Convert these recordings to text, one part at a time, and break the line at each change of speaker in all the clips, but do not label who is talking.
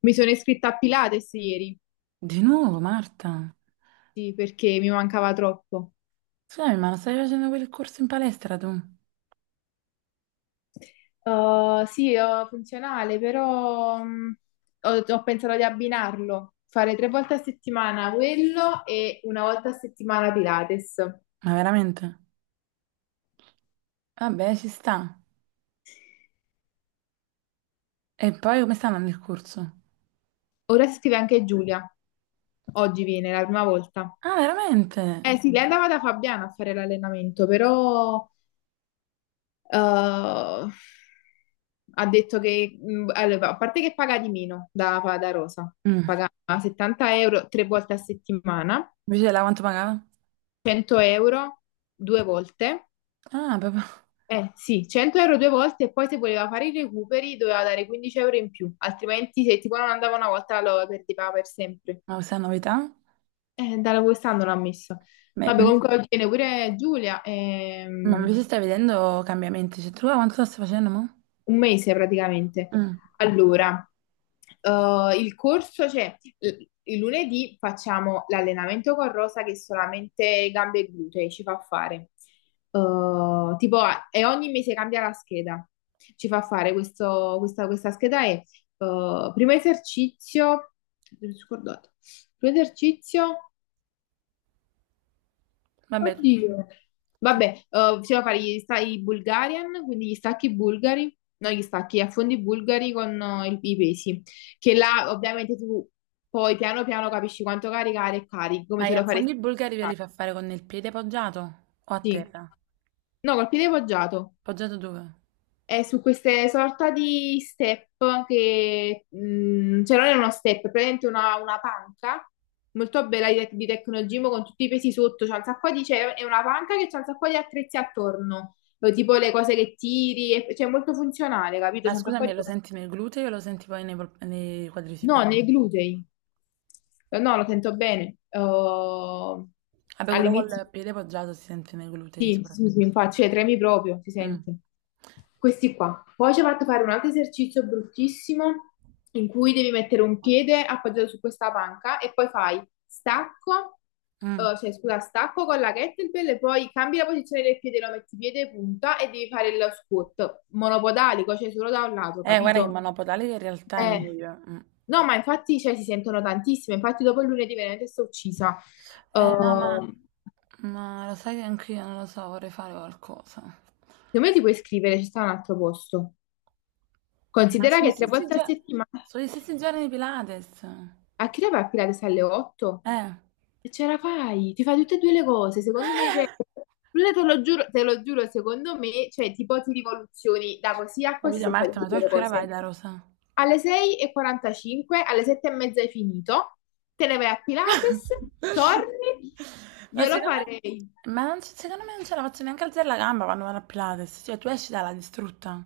Mi sono iscritta a Pilates ieri,
Di nuovo, Marta?
sì, perché mi mancava troppo.
Scusami, ma non stai facendo quel corso in palestra tu? Ma
Sì, ho funzionale, però ho pensato di abbinarlo, fare tre volte a settimana quello e una volta a settimana Pilates.
veramente? Vabbè, ci sta. E poi come sta andando il corso?
Ora si scrive anche Giulia, oggi viene la prima volta.
Ah, veramente?
Eh sì, lei andava da Fabiana a fare l'allenamento, però Eh, ha detto che, allora, a parte che paga di meno da Rosa,
Mm.
paga 70 euro tre volte a settimana,
Invece là quanto pagava?
100 euro due volte,
Ah, proprio.
eh sì, 100 euro due volte e poi se voleva fare i recuperi doveva dare 15 euro in più, altrimenti se tipo non andava una volta lo perdeva per sempre.
Ma questa è una novità?
Da quest'anno l'ha messo.
Beh,
Vabbè, comunque oggi viene pure Giulia.
ma invece stai vedendo cambiamenti. Cioè, tu là quanto lo stai facendo, mo?
Un mese praticamente.
Mm.
Allora, il corso, cioè il lunedì facciamo l'allenamento con Rosa che è solamente gambe e glutei ci fa fare. Tipo, e ogni mese cambia la scheda. Ci fa fare questo, questa scheda è primo esercizio, mi sono scordata. Primo esercizio.
Vabbè, tu-
Oddio.
tu-
Vabbè, bisogna fare i Bulgarian, quindi gli stacchi bulgari, no, gli stacchi, gli affondi bulgari con i pesi, che là ovviamente tu poi piano piano capisci quanto caricare e carichi, come
ma gli
se lo faresti.
affondi bulgari ve li fa fare con il piede poggiato? O a
Sì.
terra?
No, col piede poggiato.
Poggiato dove?
È su queste sorta di step che, cioè non è uno step, è praticamente una, panca molto bella di Tecnogym con tutti i pesi sotto, c'è un sacco di, cioè, è una panca che c'è un sacco di attrezzi attorno, tipo le cose che tiri, cioè è molto funzionale, capito?
Ma
C'è un sacco
scusami,
di
lo
cose.
senti nel gluteo o lo senti poi nei
No,
quadricipiti?
nei glutei. No, lo sento bene. Oh,
Vabbè, quello
all'inizio.
col piede poggiato si sente nei glutei
Sì, sì, sì,
soprattutto.
infatti, cioè tremi proprio, si
Mm,
sente. Questi qua. Poi ci ha fatto fare un altro esercizio bruttissimo in cui devi mettere un piede appoggiato su questa panca e poi fai stacco,
mm.
cioè scusa, stacco con la kettlebell e poi cambi la posizione del piede, lo metti piede punta e devi fare il squat monopodalico, cioè solo da un lato,
Guarda, il
capito?
monopodale in realtà è
Eh.
meglio. Mm.
No, ma infatti cioè, si sentono tantissime, infatti dopo il lunedì veramente sto uccisa.
No,
Uh,
ma lo sai che anch'io non lo so, vorrei fare qualcosa.
secondo me ti puoi iscrivere, ci sta un altro posto.
Ma
Considera
sono gli
che tre
stessi,
volte a
gio-
settimana.
sono gli stessi giorni di Pilates.
A che ora va a Pilates alle 8?
Eh.
E ce la fai, ti fai tutte e due le cose. Secondo me, cioè, Luna, te lo giuro, secondo me, cioè, tipo ti rivoluzioni da così a così
Capito,
se fai
Marta,
tutte
ma
e
tu
due
a
le
che ora vai
cose.
da Rosa?
Alle 6:45, alle 7:30 hai finito, te ne vai a Pilates, torni,
Ma
io lo
secondo
farei.
me, secondo me non ce la faccio neanche alzare la gamba quando vado a Pilates. Cioè, tu esci dalla distrutta.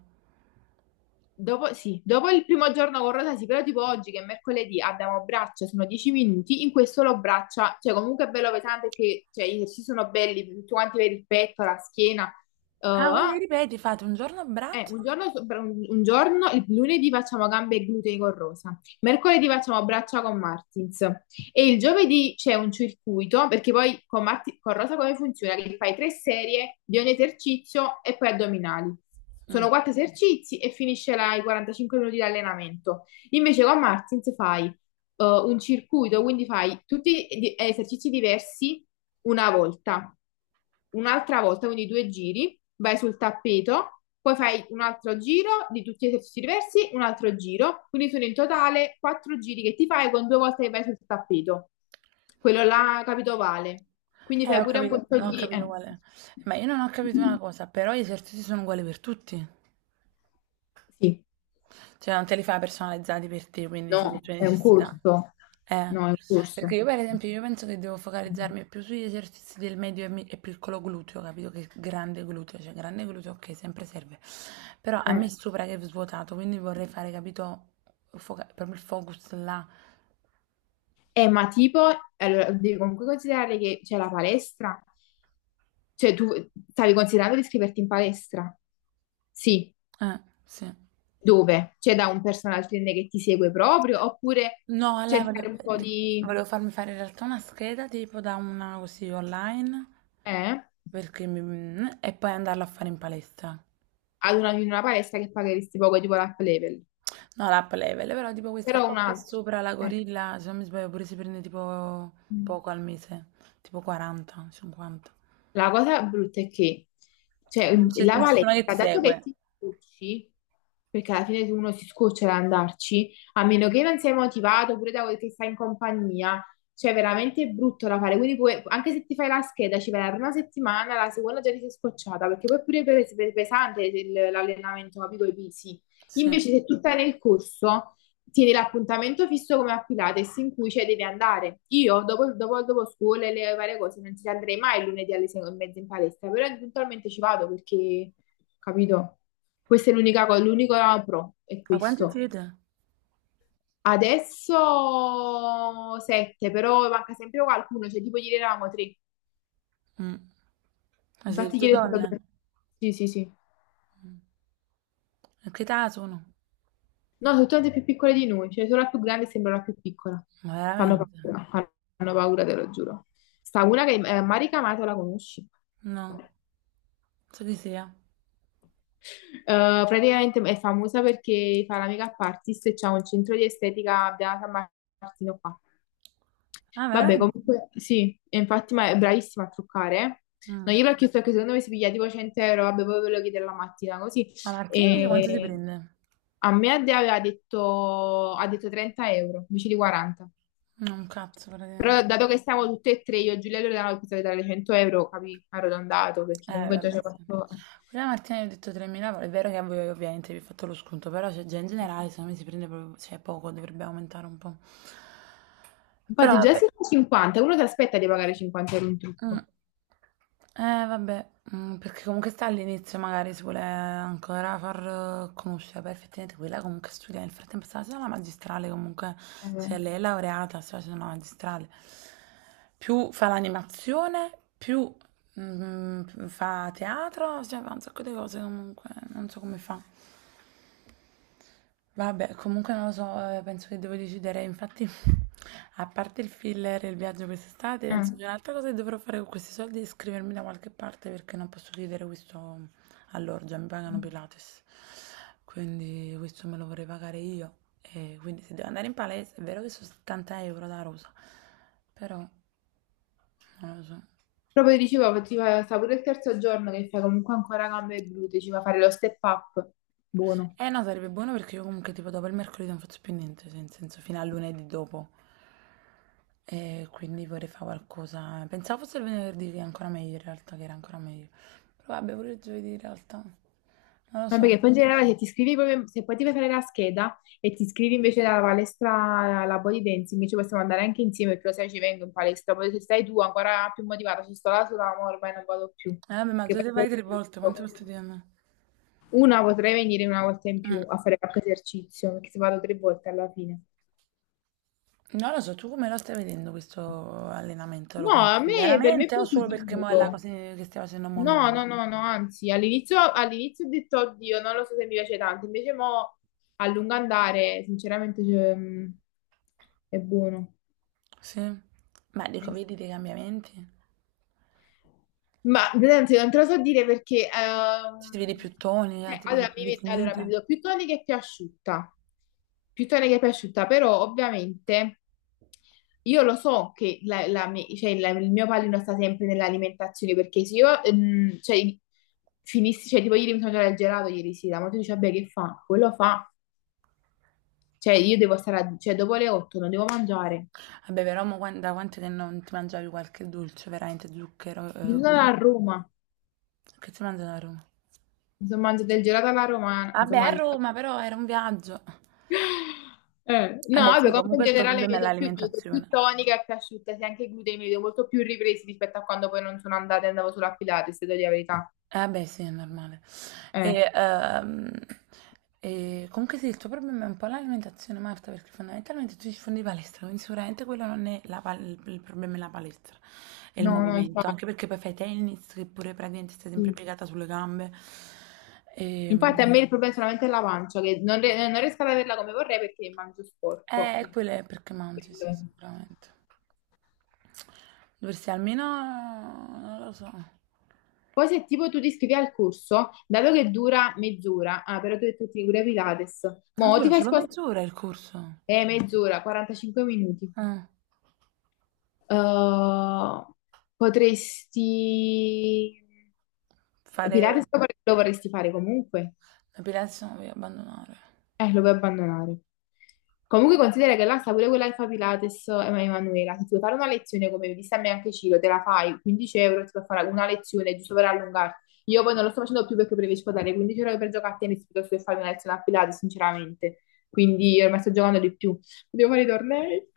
Dopo, sì, dopo il primo giorno con Rosasi, però tipo oggi che è mercoledì abbiamo braccia, sono 10 minuti, in questo lo braccia, cioè comunque è bello pesante perché cioè, gli esercizi sono belli, tutti quanti per il petto, la schiena, eh,
Ah, quindi ripeti, fate un giorno a braccio.
un giorno, un giorno, il lunedì facciamo gambe e glutei con Rosa, mercoledì facciamo braccia con Martins e il giovedì c'è un circuito perché poi con, con Rosa come funziona? Che fai tre serie di ogni esercizio e poi addominali. Sono quattro esercizi e finisce là i 45 minuti di allenamento. Invece con Martins fai un circuito, quindi fai tutti esercizi diversi una volta, un'altra volta, quindi due giri, vai sul tappeto, poi fai un altro giro di tutti gli esercizi diversi, un altro giro, quindi sono in totale quattro giri che ti fai con due volte che vai sul tappeto, quello là, capito, vale. Quindi fai
Ho
pure un
capito,
corso
no, ho
di...
capito
eh,
qual è. Ma io non ho capito una cosa, però gli esercizi sono uguali per tutti.
Sì,
Cioè, non te li fai personalizzati per te, quindi
no,
sulle tue
è un
necessità.
corso,
Eh,
no, è un
perché
corso.
io per esempio, io penso che devo focalizzarmi più sugli esercizi del medio e piccolo gluteo, capito? Che grande gluteo, cioè grande gluteo, ok, sempre serve. Però a
Eh.
me sopra che è svuotato, quindi vorrei fare, capito, proprio il focus là.
Ma tipo, allora, devi comunque considerare che c'è la palestra, cioè tu stavi considerando di iscriverti in palestra? Sì,
Sì.
dove? C'è da un personal trainer che ti segue proprio, oppure
No, a lei
cercare
volevo,
un po' di...
volevo farmi fare in realtà una scheda tipo da una così online
eh?
perché e poi andarla a fare in palestra.
Ad una, in una palestra che pagheresti poco, tipo l'up level,
No, l'app level, però tipo questa
però
qua
un
qua
altro.
sopra, la
Eh.
gorilla, se non mi sbaglio pure si prende tipo
Mm.
poco al mese, tipo 40, 50.
La cosa brutta è che, cioè,
Non c'è
la
nessuno che
valetta,
ti
dato che
segue.
ti scocci, perché alla fine uno si scoccia ad andarci, a meno che non sei motivato pure da quel che stai in compagnia, cioè, è veramente brutto da fare. Quindi, anche se ti fai la scheda, ci vai la prima settimana, la seconda già ti sei scocciata, perché poi pure è pesante l'allenamento, capito? I pesi.
Sì. Ma
Invece, se tu stai nel corso tieni l'appuntamento fisso come a Pilates in cui cioè, devi andare. Io dopo, dopo, dopo scuola e le varie cose non ci andrei mai il lunedì alle 6:30 in palestra, però eventualmente ci vado perché, capito? Questa è l'unica cosa, l'unico pro è
quanti
questo.
siete?
Adesso sette, però manca sempre qualcuno, cioè tipo ieri eravamo tre.
Mm. Ma siete
Infatti
tutte
ieri è stato sette.
donne?
Per... sì, sì, sì.
A che età sono?
No, sono tutte più piccole di noi, cioè solo la più grande sembra la più piccola.
Ma
Fanno
veramente?
paura, fanno paura, te lo giuro. Sta una che Mari Kamato la conosci.
No, so chi sia.
Praticamente è famosa perché fa la make-up artist e c'ha un centro di estetica a Beata Martino qua.
Ah,
Vabbè,
veramente?
comunque sì, e infatti ma è bravissima a truccare. No,
Mm.
io l'ho chiesto che secondo me si piglia tipo 100 euro, vabbè, poi ve lo chiede la mattina, così.
Ma Martina mi dice quanto ti
E
prende?
a me Adea ha detto 30 euro invece di 40.
No, un cazzo
Però
praticamente.
dato che siamo tutte e tre, io e Giulia Loredana, ho pensato di dare 100 euro, capì? Arrotondato, perché comunque già ci
Vabbè,
ho
sì.
fatto...
Quella Martina gli ho detto 3.000, è vero che a voi ovviamente vi ho fatto lo sconto, però cioè, già in generale secondo me si prende proprio, cioè, poco, dovrebbe aumentare un po'. Però
Infatti già se
vabbè,
sono 50, uno si aspetta di pagare 50 euro un
mm.
trucco.
Vabbè, mm, perché comunque sta all'inizio, magari si vuole ancora far conoscere, però effettivamente quella comunque studia, nel frattempo sta facendo la magistrale comunque,
Eh,
cioè lei è laureata, sta facendo la magistrale, più fa l'animazione, più mm, mm, fa teatro, cioè fa un sacco di cose comunque, non so come fa. Vabbè, comunque non lo so, penso che devo decidere. Infatti, a parte il filler e il viaggio quest'estate,
eh.
penso che un'altra cosa che dovrò fare con questi soldi è iscrivermi da qualche parte, perché non posso chiedere questo all'orgia, mi pagano Pilates. Quindi questo me lo vorrei pagare io. E quindi se devo andare in palestra, è vero che sono 70 euro da Rosa, però non lo so.
Proprio dicevo, ti fa, sta pure il terzo giorno che fai comunque ancora gambe e glutei, ci va a fare lo step up. Buono.
Eh no, sarebbe buono perché io comunque tipo dopo il mercoledì non faccio più niente, cioè, nel senso fino a lunedì dopo. E quindi vorrei fare qualcosa. Pensavo fosse il venerdì che è ancora meglio in realtà, che era ancora meglio. Però vabbè, pure il giovedì in realtà. Non lo
Ma
so.
perché poi in generale se ti iscrivi proprio, se poi ti fai fare la scheda e ti iscrivi invece alla palestra, alla body dancing, ci possiamo andare anche insieme, perché lo sai ci vengo in palestra, poi se stai tu ancora più motivata, ci sto là sola, ma ormai non vado più.
Vabbè, ma
Perché
giovedì
poi
vai tre volte, quante volte ti hanno?
una potrei venire una volta in più
Mm.
a fare qualche esercizio, perché se vado tre volte alla fine.
Non lo so, tu come lo stai vedendo questo allenamento? Lo
No, a
consideri
me, per me è
veramente o solo perché mo è la
positivo.
cosa che stai facendo mo
No, no,
nuovo?
no, no, anzi, all'inizio ho detto, oddio, non lo so se mi piace tanto, invece mo a lungo andare, sinceramente, cioè, è buono.
Sì. Ma dico, vedi dei cambiamenti?
Ma veramente non te lo so dire perché
Se ti vedi più tonica, ti vedi
allora,
più
allora mi
definita.
vedo più tonica e più asciutta, più tonica e più asciutta, però ovviamente io lo so che la- la mi- cioè, la- il mio pallino sta sempre nell'alimentazione perché se io cioè, finissi, cioè tipo ieri mi sono mangiato il gelato ieri sera, ma tu dici vabbè che fa? Quello fa, cioè io devo stare, cioè dopo le 8 non devo mangiare,
Vabbè, però mo quan- da quanto che non ti mangiavi qualche dolce, veramente zucchero?
io sono a Roma,
Che ti mangiano a Roma?
mi sono mangiato il gelato alla romana, mi
Vabbè,
sono
a
mangiato
Roma però era un viaggio.
No,
Vabbè,
vabbè,
sì,
comunque in
comunque il tuo
generale
problema è
mi vedo più
l'alimentazione.
tonica e più asciutta, sì, anche i glutei mi vedo molto più ripresi rispetto a quando poi non sono andata e andavo solo a Pilates, se devo dire la verità.
Vabbè, sì, è normale.
Eh,
E, ehm, e comunque sì, il tuo problema è un po' l'alimentazione, Marta, perché fondamentalmente tu ci fondi di palestra, quindi sicuramente quello non è la pal- il problema è la palestra, è il
no, no,
movimento,
infatti.
anche perché poi fai tennis, che pure praticamente stai sempre piegata sulle gambe. E,
Infatti a me il problema è solamente la pancia, che non riesco ad averla come vorrei perché mangio sporco. Diciamo,
quello è perché mangi,
quello
sì,
è.
sicuramente. Dovresti almeno, non lo so.
Poi se tipo tu ti iscrivi al corso, dato che dura mezz'ora, ah, però tu hai detto che ti cura Pilates,
Ah,
mo ti
dura
fai
solo
spostare...
mezz'ora il corso.
Mezz'ora, 45 minuti.
Ah,
Uh, potresti... Pilates
fare
lo vorrei- lo vorresti fare comunque?
l'epilation e abbandonare.
Lo vuoi abbandonare. Comunque considera che là sta pure quella che fa Pilates, Emanuela, se ti vuoi fare una lezione come mi a me anche Ciro, te la fai, 15 euro, ti puoi fare una lezione giusto per allungarti. Io poi non lo sto facendo più perché preferisco dare 15 euro per giocare a tennis piuttosto che fare una lezione a Pilates, sinceramente. Quindi io ormai sto giocando di più. Devo fare i tornei.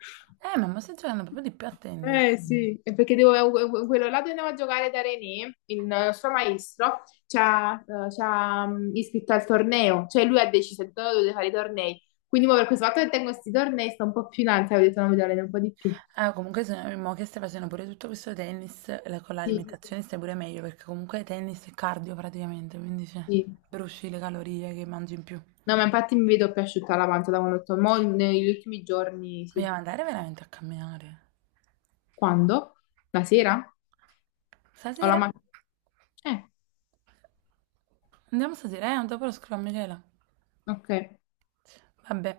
Ma mi stai giocando proprio di più a
Eh
tennis.
sì, è perché quello là dove andavo a giocare da René, il suo maestro, ci ha, iscritto al torneo, cioè lui ha deciso di dove dovete fare i tornei. Quindi mo per questo fatto che tengo questi tornei sto un po' più in alto, ho detto no, mi dovrei un po' di più.
Ah, comunque se no, mo che stai facendo pure tutto questo tennis, con
Sì, sì, sì.
l'alimentazione stai pure meglio, perché comunque tennis è cardio praticamente, quindi cioè,
Sì.
bruci le calorie che mangi in più.
No, ma infatti mi vedo più asciutta la pancia da quando ho detto, mo negli ultimi giorni, sì.
Vogliamo andare veramente a camminare.
Quando? La sera? O la
Stasera?
mattina? Eh,
Andiamo stasera, eh? Dopo lo scrivo a Michela.
ok.
Vabbè.